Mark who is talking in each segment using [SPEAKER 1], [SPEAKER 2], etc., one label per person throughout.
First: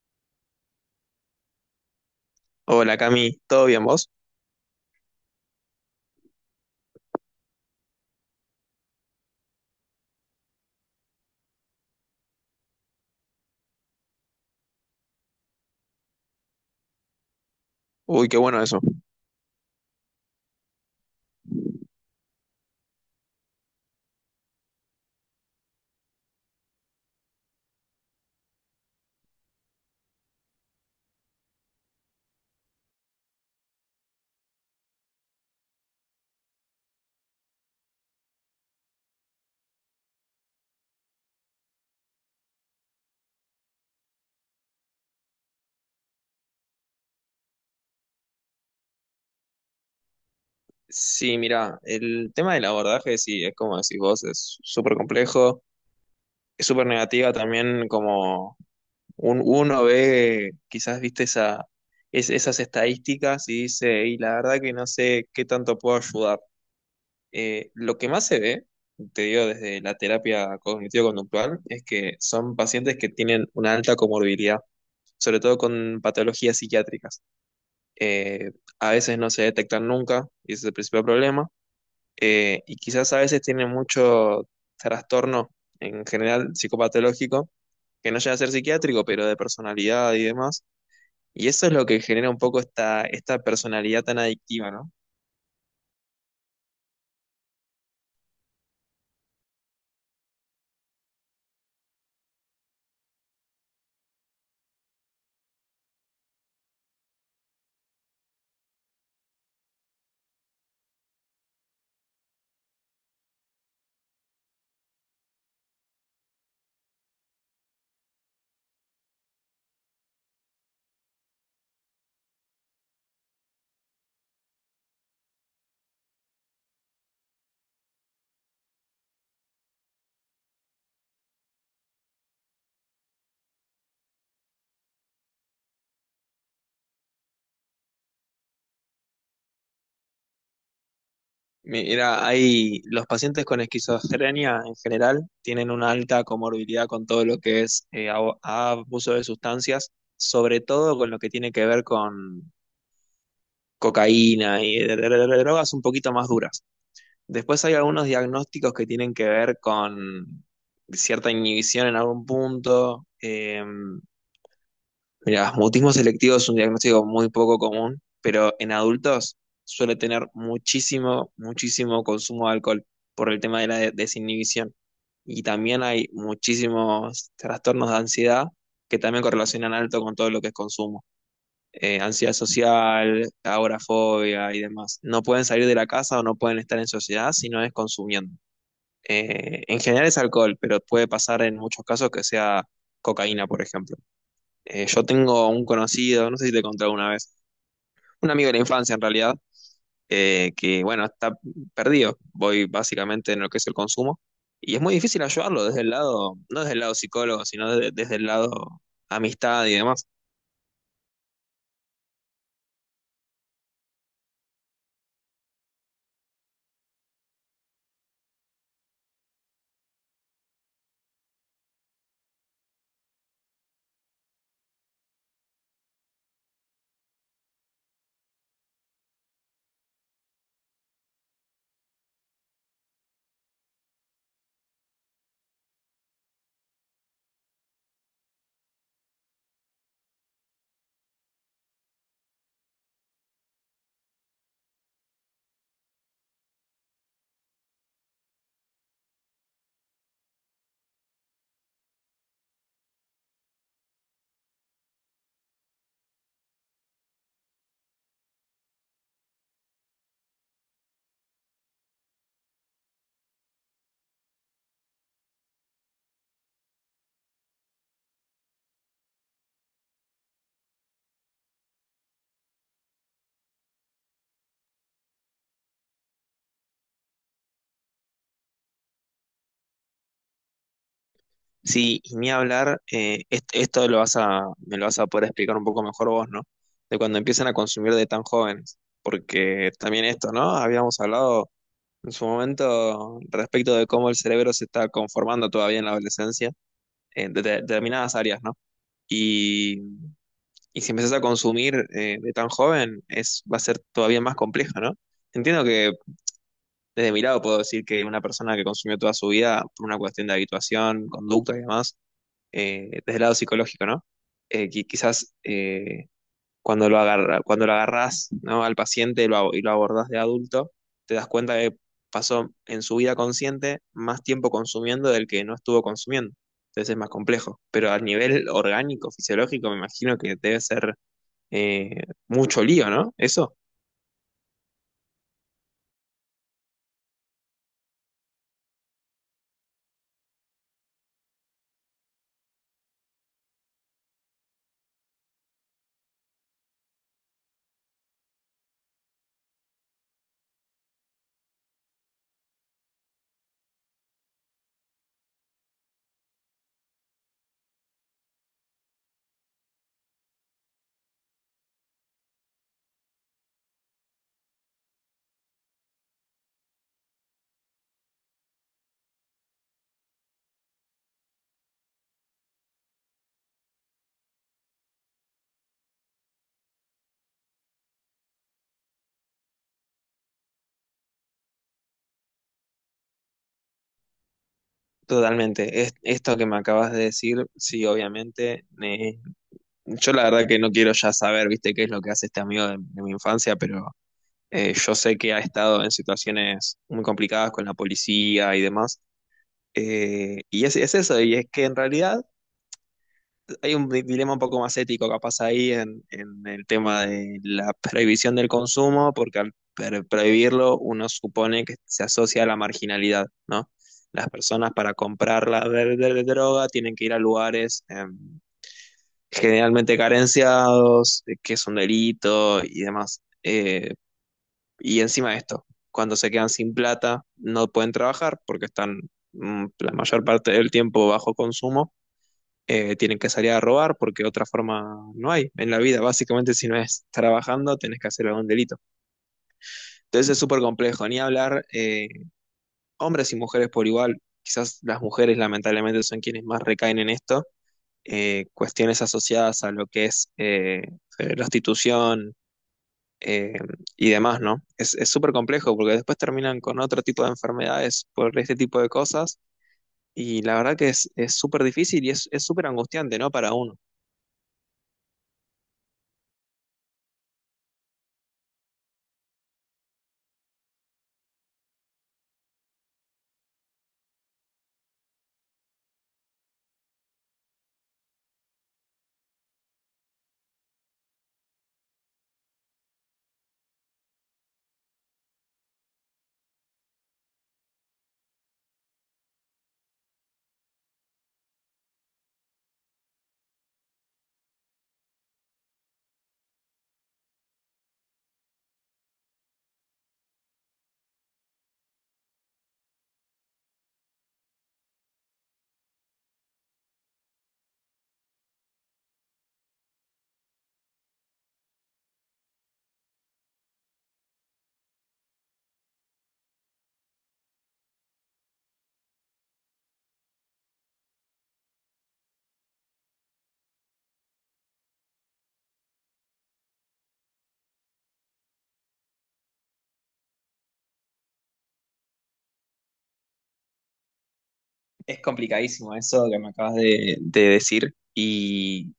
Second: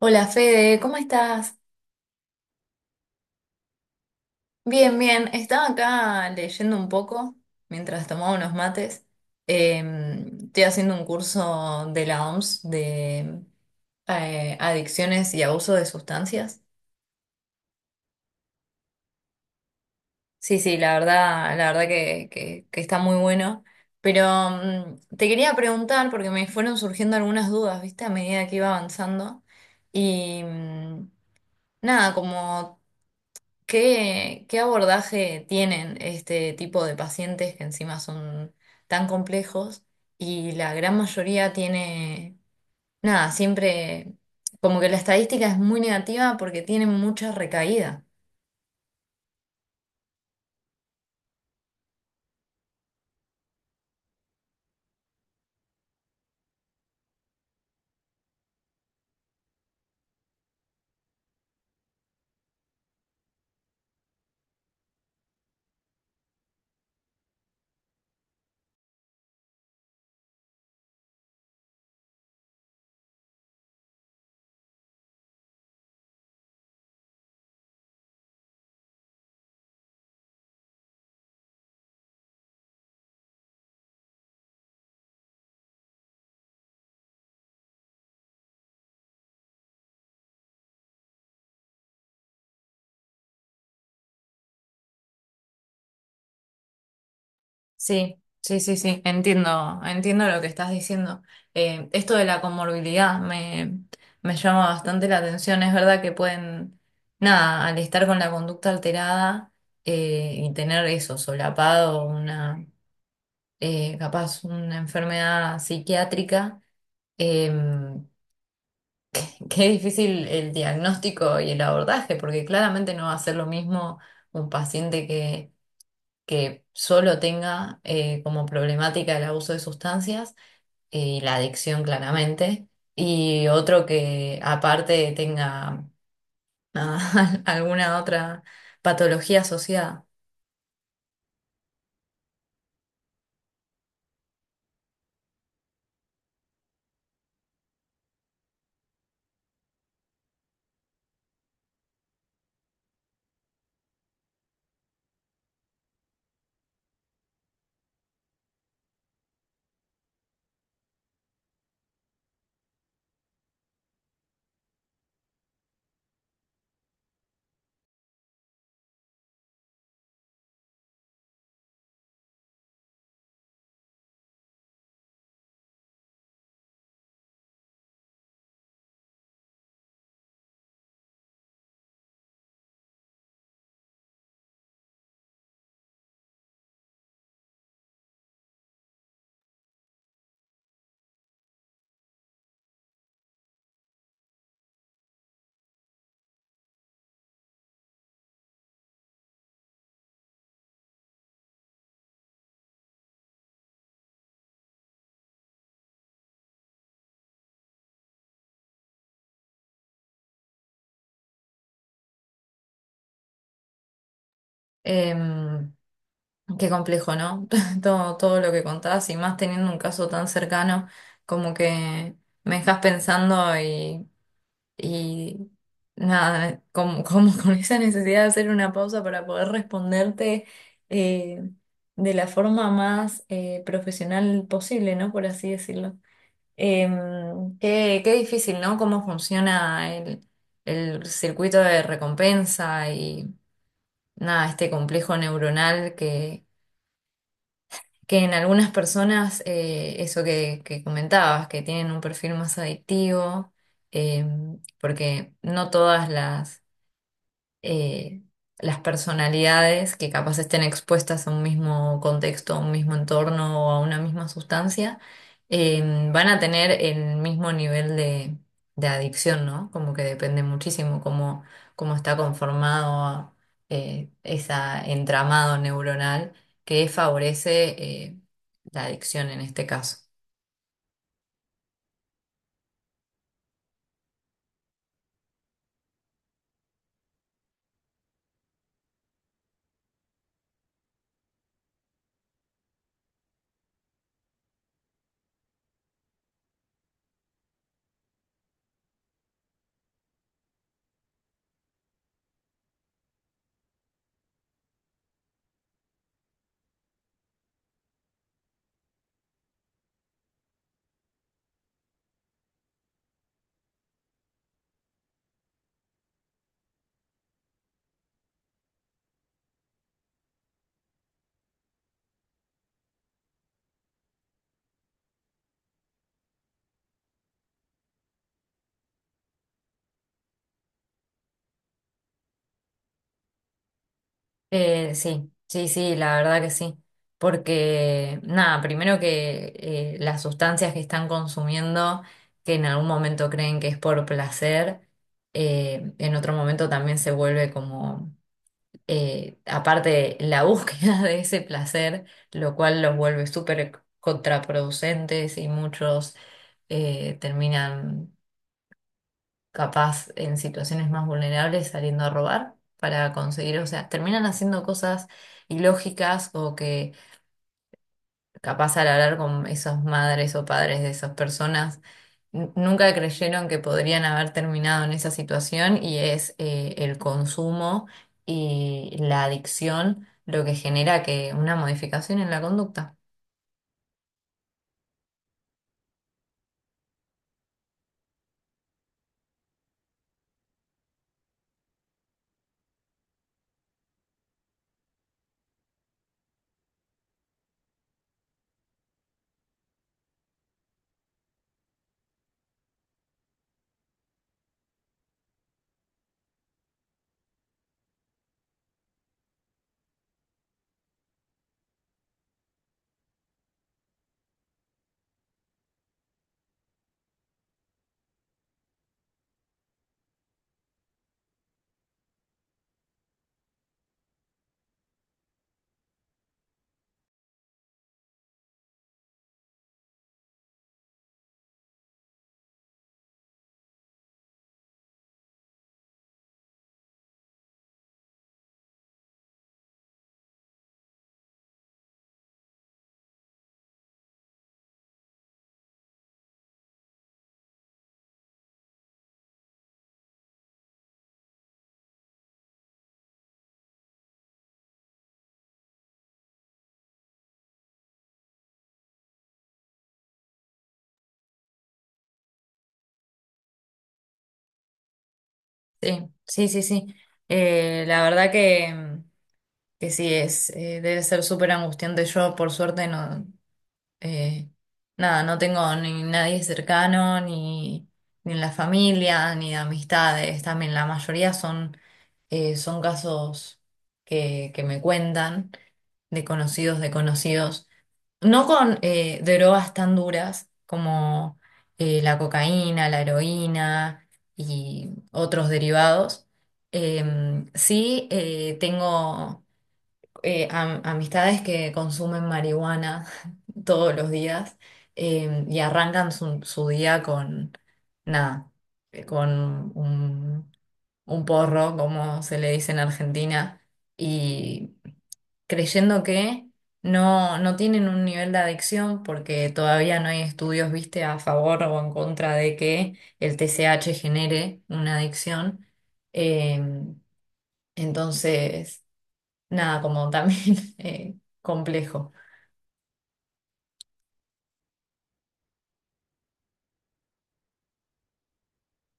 [SPEAKER 1] Hola Fede, ¿cómo estás?
[SPEAKER 2] Hola Cami, ¿todo bien vos?
[SPEAKER 1] Bien, bien. Estaba acá leyendo un poco mientras tomaba unos mates. Eh, Estoy haciendo un curso de la OMS de adicciones y abuso de sustancias.
[SPEAKER 2] Uy, qué bueno eso.
[SPEAKER 1] Sí, sí, la verdad, que está muy bueno. Pero te quería preguntar, porque me fueron surgiendo algunas dudas, ¿viste? A medida que iba avanzando. Y nada, como... qué abordaje tienen este tipo de pacientes que encima son tan complejos y la gran mayoría tiene, nada, siempre como que la estadística es muy negativa porque tienen mucha recaída.
[SPEAKER 2] Sí, mira, el tema del abordaje, sí, es como decís vos, es súper complejo, es súper negativa también, como uno ve, quizás viste esa, esas estadísticas y dice, y la verdad que no sé qué tanto puedo ayudar. Lo que más se ve, te digo desde la terapia cognitivo-conductual, es que son pacientes que tienen una alta comorbilidad, sobre todo con patologías psiquiátricas. eh, a veces no se detectan nunca y ese es el principal problema. Y quizás a veces tienen mucho trastorno en general psicopatológico que no llega a ser psiquiátrico, pero de personalidad y demás. Y eso es lo que genera un poco esta personalidad tan adictiva, ¿no?
[SPEAKER 1] Sí, sí, sí, sí, entiendo, entiendo lo que estás diciendo. Esto de la me llama bastante la atención. Es verdad que pueden, nada, al estar con la conducta alterada y tener eso, solapado, una capaz una enfermedad psiquiátrica, em, que es difícil el diagnóstico y el abordaje, porque claramente no va a ser lo mismo un que solo tenga como problemática el abuso de sustancias y la adicción claramente, y otro que aparte tenga alguna otra patología asociada.
[SPEAKER 2] Mira, hay los pacientes con esquizofrenia en general tienen una alta comorbilidad con todo lo que es abuso de sustancias, sobre todo con lo que tiene que ver con cocaína y drogas un poquito más duras. Después hay algunos diagnósticos que tienen que ver con cierta inhibición en algún punto. Mira, mutismo selectivo es un diagnóstico muy poco común, pero en adultos suele tener muchísimo, muchísimo consumo de alcohol por el tema de la desinhibición. Y también hay muchísimos trastornos de ansiedad que también correlacionan alto con todo lo que es consumo, ansiedad social, agorafobia y demás. No pueden salir de la casa o no pueden estar en sociedad si no es consumiendo. En general es alcohol, pero puede pasar en muchos casos que sea cocaína, por ejemplo. Yo tengo un conocido, no sé si te conté alguna vez, un amigo de la infancia en realidad, que bueno, está perdido, voy básicamente en lo que es el consumo, y es muy difícil ayudarlo desde el lado, no desde el lado psicólogo, sino desde el lado amistad y demás.
[SPEAKER 1] Em, Qué complejo, ¿no? Todo, todo lo que contabas y más teniendo un caso tan cercano, como que me dejas y nada, como, como con esa necesidad de hacer una pausa para poder responderte eh, de la forma más profesional posible, ¿no? Por así decirlo. Qué, qué difícil, ¿no? Cómo funciona el circuito de recompensa y nada, este complejo neuronal que en algunas personas, eso que comentabas, que tienen un perfil más adictivo, eh, porque no todas eh, las personalidades que capaz estén expuestas a un mismo contexto, a un mismo entorno o a una misma sustancia, van a tener el mismo de adicción, ¿no? Como que depende muchísimo cómo, cómo está conformado ese entramado neuronal que favorece eh, la adicción en este caso.
[SPEAKER 2] Sí, y ni hablar, esto me lo vas a poder explicar un poco mejor vos, ¿no? De cuando empiezan a consumir de tan jóvenes, porque también esto, ¿no? Habíamos hablado en su momento respecto de cómo el cerebro se está conformando todavía en la adolescencia, en determinadas áreas, ¿no? Y, y si empezás a consumir, de tan joven, va a ser todavía más complejo, ¿no? Entiendo que desde mi lado puedo decir que una persona que consumió toda su vida por una cuestión de habituación, conducta y demás, desde el lado psicológico, ¿no? Quizás, cuando lo agarrás, ¿no? Al paciente y lo abordás de adulto, te das cuenta que pasó en su vida consciente más tiempo consumiendo del que no estuvo consumiendo. Entonces es más complejo. Pero a nivel orgánico, fisiológico, me imagino que debe ser, mucho lío, ¿no? Eso.
[SPEAKER 1] Sí, sí, sí, la verdad que sí. Porque, nada, primero que las sustancias que están consumiendo, que en algún momento creen que es por placer, en otro momento también se vuelve como, aparte, la búsqueda de ese placer, lo cual los vuelve súper contraproducentes y muchos terminan capaz en situaciones más vulnerables saliendo a robar para conseguir, o sea, terminan haciendo cosas ilógicas o que capaz al hablar con esas madres o padres de esas personas, nunca creyeron que podrían haber terminado en esa situación y es el consumo y la adicción lo que genera que una modificación en la conducta.
[SPEAKER 2] Totalmente. Esto que me acabas de decir, sí, obviamente. Yo la verdad que no quiero ya saber, viste, qué es lo que hace este amigo de mi infancia, pero yo sé que ha estado en situaciones muy complicadas con la policía y demás. Y es eso, y es que en realidad hay un dilema un poco más ético capaz ahí en el tema de la prohibición del consumo, porque al prohibirlo uno supone que se asocia a la marginalidad, ¿no? Las personas para comprar la de droga tienen que ir a lugares, generalmente carenciados, que es un delito y demás. Y encima de esto, cuando se quedan sin plata, no pueden trabajar porque están, la mayor parte del tiempo bajo consumo. Tienen que salir a robar porque otra forma no hay en la vida. Básicamente, si no es trabajando, tenés que hacer algún delito. Entonces es súper complejo. Ni hablar, hombres y mujeres por igual. Quizás las mujeres, lamentablemente, son quienes más recaen en esto. Cuestiones asociadas a lo que es prostitución, eh, y demás, ¿no? Es súper complejo porque después terminan con otro tipo de enfermedades por este tipo de cosas y la verdad que es súper difícil y es súper angustiante, ¿no? Para uno.
[SPEAKER 1] Sí, sí, sí, sí. La verdad que sí es, debe ser súper angustiante. Yo, por suerte, no. Eh, nada, no tengo ni nadie cercano, ni, ni en la familia, ni de amistades. También la mayoría son, son casos que me cuentan de conocidos, de conocidos. No con drogas tan duras como la cocaína, la heroína y otros derivados. Sí, tengo amistades que consumen marihuana todos los días y arrancan su día con nada, con un porro, como se le dice en Argentina, y creyendo que no, no tienen un nivel de adicción porque todavía no hay estudios, viste, a favor o en contra de que el TCH genere una adicción. Em, entonces nada, como también complejo.
[SPEAKER 2] Es complicadísimo eso que me acabas de decir y,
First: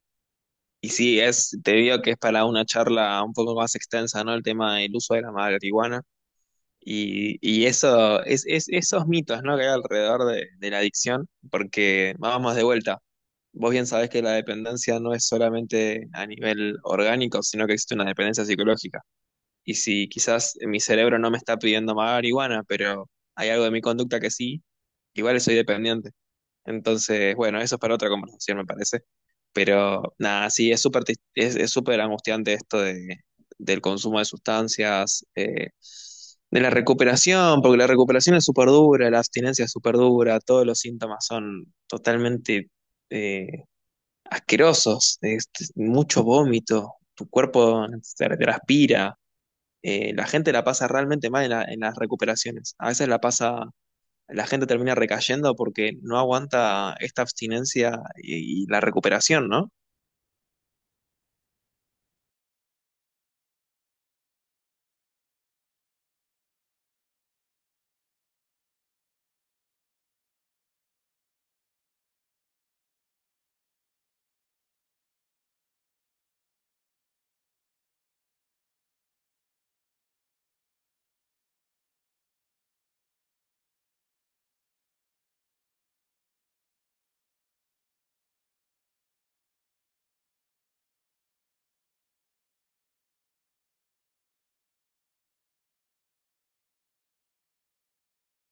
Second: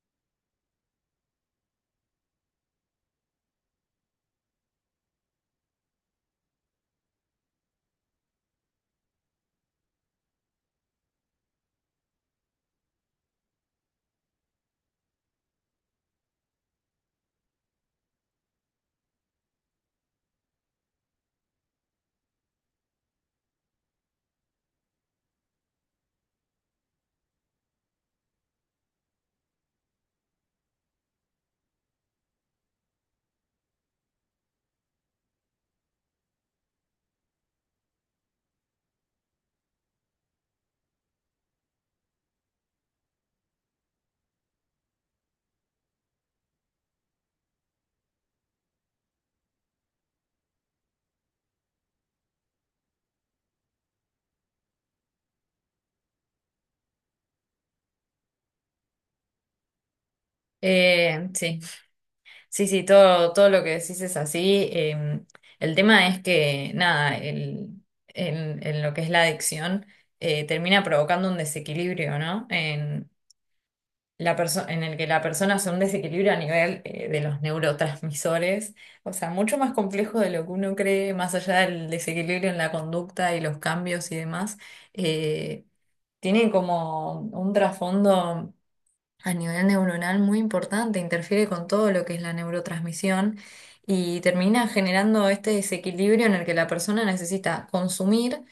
[SPEAKER 2] y sí, te digo que es para una charla un poco más extensa, ¿no? El tema del uso de la marihuana. Y eso, esos mitos, ¿no? Que hay alrededor de la adicción, porque vamos de vuelta. Vos bien sabés que la dependencia no es solamente a nivel orgánico, sino que existe una dependencia psicológica. Y si quizás mi cerebro no me está pidiendo más marihuana, pero hay algo de mi conducta que sí, igual soy dependiente. Entonces, bueno, eso es para otra conversación, me parece. Pero nada, sí, es súper angustiante esto del consumo de sustancias, de la recuperación, porque la recuperación es súper dura, la abstinencia es súper dura, todos los síntomas son totalmente eh, asquerosos, es mucho vómito, tu cuerpo se transpira, la gente la pasa realmente mal en las recuperaciones. A veces la gente termina recayendo porque no aguanta esta abstinencia y la recuperación, ¿no?
[SPEAKER 1] Sí, sí, sí, todo, todo lo que decís es así. El tema es que, nada, en lo que es la adicción, termina provocando un desequilibrio, ¿no? En, en el que la persona hace un desequilibrio a nivel de los neurotransmisores, o sea, mucho más complejo de lo que uno cree, más allá del desequilibrio en la conducta y los cambios y demás. Eh, tiene como un trasfondo a nivel neuronal muy importante, interfiere con todo lo que es la neurotransmisión y termina generando este desequilibrio en el que la persona necesita consumir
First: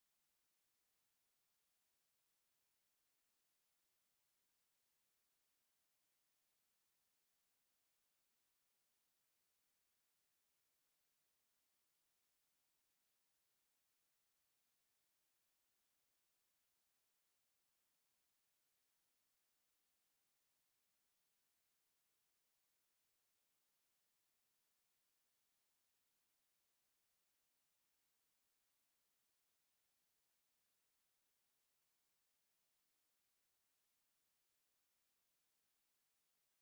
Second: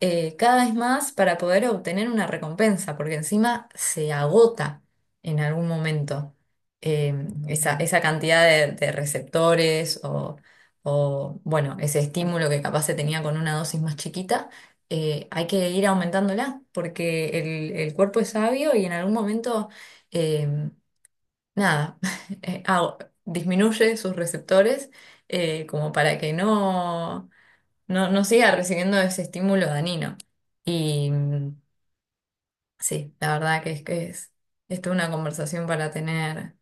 [SPEAKER 1] cada vez más para poder obtener una recompensa, porque encima se agota en algún momento eh, esa cantidad de receptores o, bueno, ese estímulo que capaz se tenía con una dosis más chiquita, hay que ir aumentándola, porque el cuerpo es sabio y en algún momento, eh, nada, eh, ah, disminuye sus receptores como para que no no, no siga recibiendo ese estímulo dañino. Y sí, la verdad que es, esto es una conversación para tener,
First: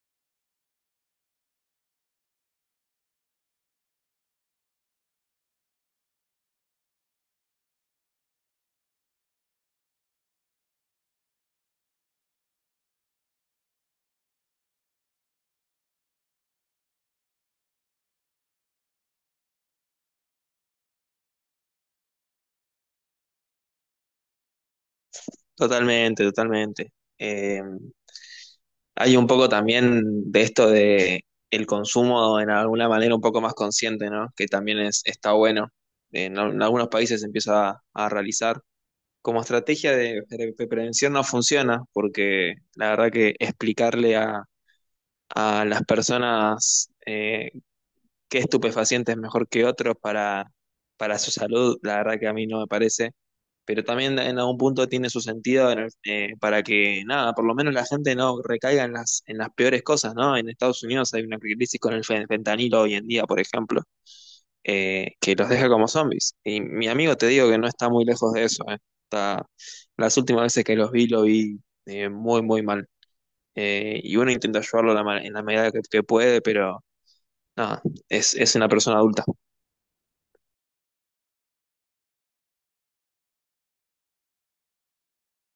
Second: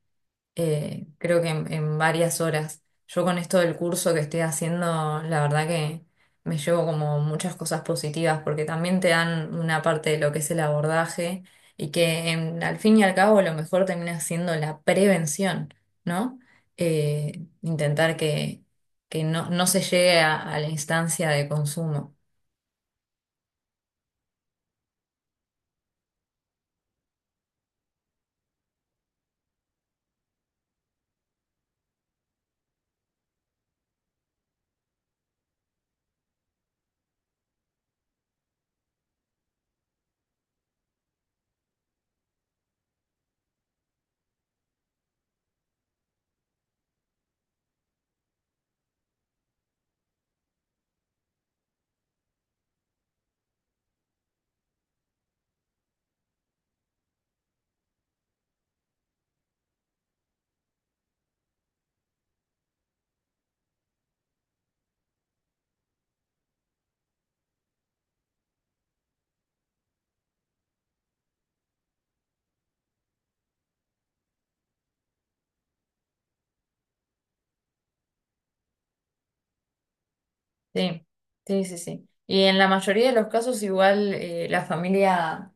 [SPEAKER 1] creo que en varias horas. Yo con esto del curso que estoy haciendo, la verdad que me llevo como muchas cosas positivas, porque también te dan una parte de lo que es el abordaje y que al fin y al cabo lo mejor termina siendo la prevención, ¿no? Intentar que no, no se llegue a la instancia de consumo.
[SPEAKER 2] Totalmente, totalmente. Eh, Hay un poco también de esto de el consumo en alguna manera un poco más consciente, ¿no? Que también está bueno. En algunos países se empieza a realizar como estrategia de prevención, no funciona, porque la verdad que explicarle a las personas, qué estupefaciente es mejor que otros para, su salud, la verdad que a mí no me parece. Pero también en algún punto tiene su sentido para que, nada, por lo menos la gente no recaiga en las peores cosas, ¿no? En Estados Unidos hay una crisis con el fentanilo hoy en día, por ejemplo, que los deja como zombies. Y mi amigo te digo que no está muy lejos de eso, eh. Está, las últimas veces que lo vi, muy, muy mal. Y uno intenta ayudarlo en la medida que puede, pero nada, es, una persona adulta.
[SPEAKER 1] Sí, sí, sí, sí. Y en la mayoría de los casos igual la familia,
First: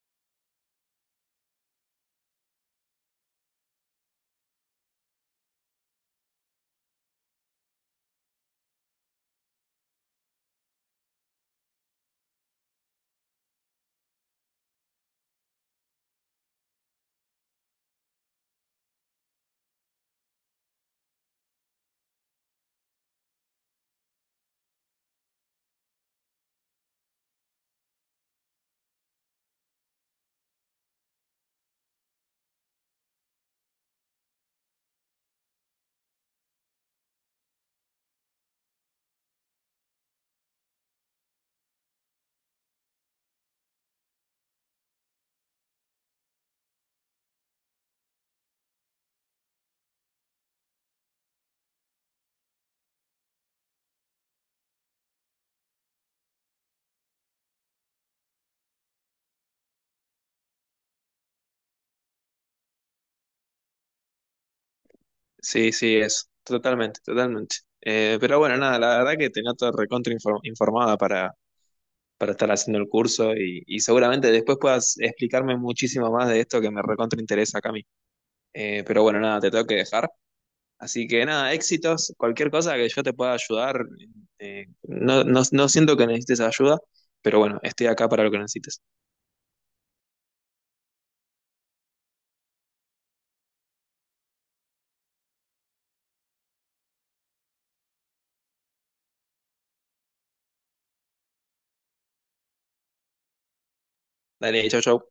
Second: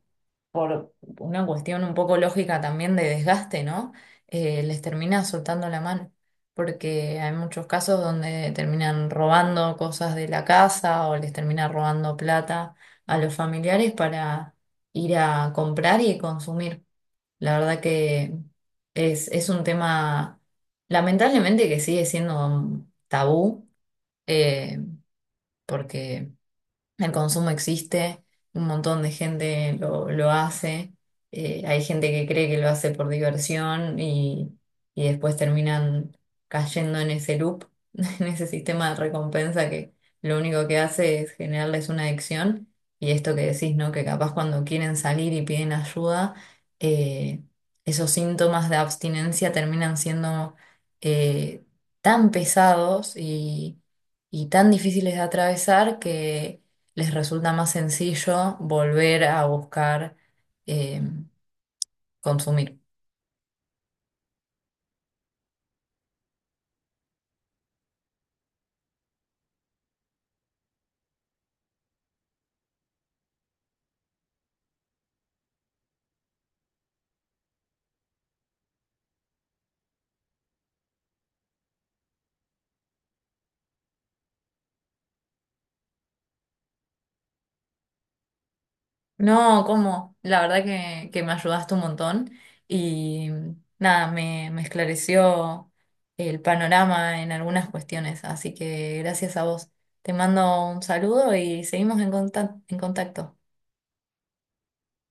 [SPEAKER 1] por una cuestión un poco lógica también de desgaste, ¿no? Les termina soltando la mano, porque hay muchos casos donde terminan robando cosas de la casa o les termina robando plata a los familiares para ir a comprar y consumir. La verdad que es un tema, lamentablemente, que sigue siendo tabú. eh, porque el consumo existe, un montón de gente lo hace, hay gente que cree que lo hace por diversión y después terminan cayendo en ese loop, en ese sistema de recompensa que lo único que hace es generarles una adicción y esto que decís, ¿no? Que capaz cuando quieren salir y piden ayuda, eh, esos síntomas de abstinencia terminan siendo eh, tan pesados y tan difíciles de atravesar que les resulta más sencillo volver a buscar eh, consumir.
[SPEAKER 2] Sí, sí, totalmente, totalmente. Pero bueno, nada, la verdad que te noto recontra informada para, estar haciendo el curso y, seguramente después puedas explicarme muchísimo más de esto que me recontra interesa, Cami. Pero bueno, nada, te tengo que dejar. Así que nada, éxitos, cualquier cosa que yo te pueda ayudar, no, no, no siento que necesites ayuda, pero bueno, estoy acá para lo que necesites.
[SPEAKER 1] No, ¿cómo? La verdad que me ayudaste un montón y nada, me esclareció el panorama en algunas cuestiones, así que gracias a vos. Te mando un saludo y seguimos en en contacto.
[SPEAKER 2] Dale, chau, chau.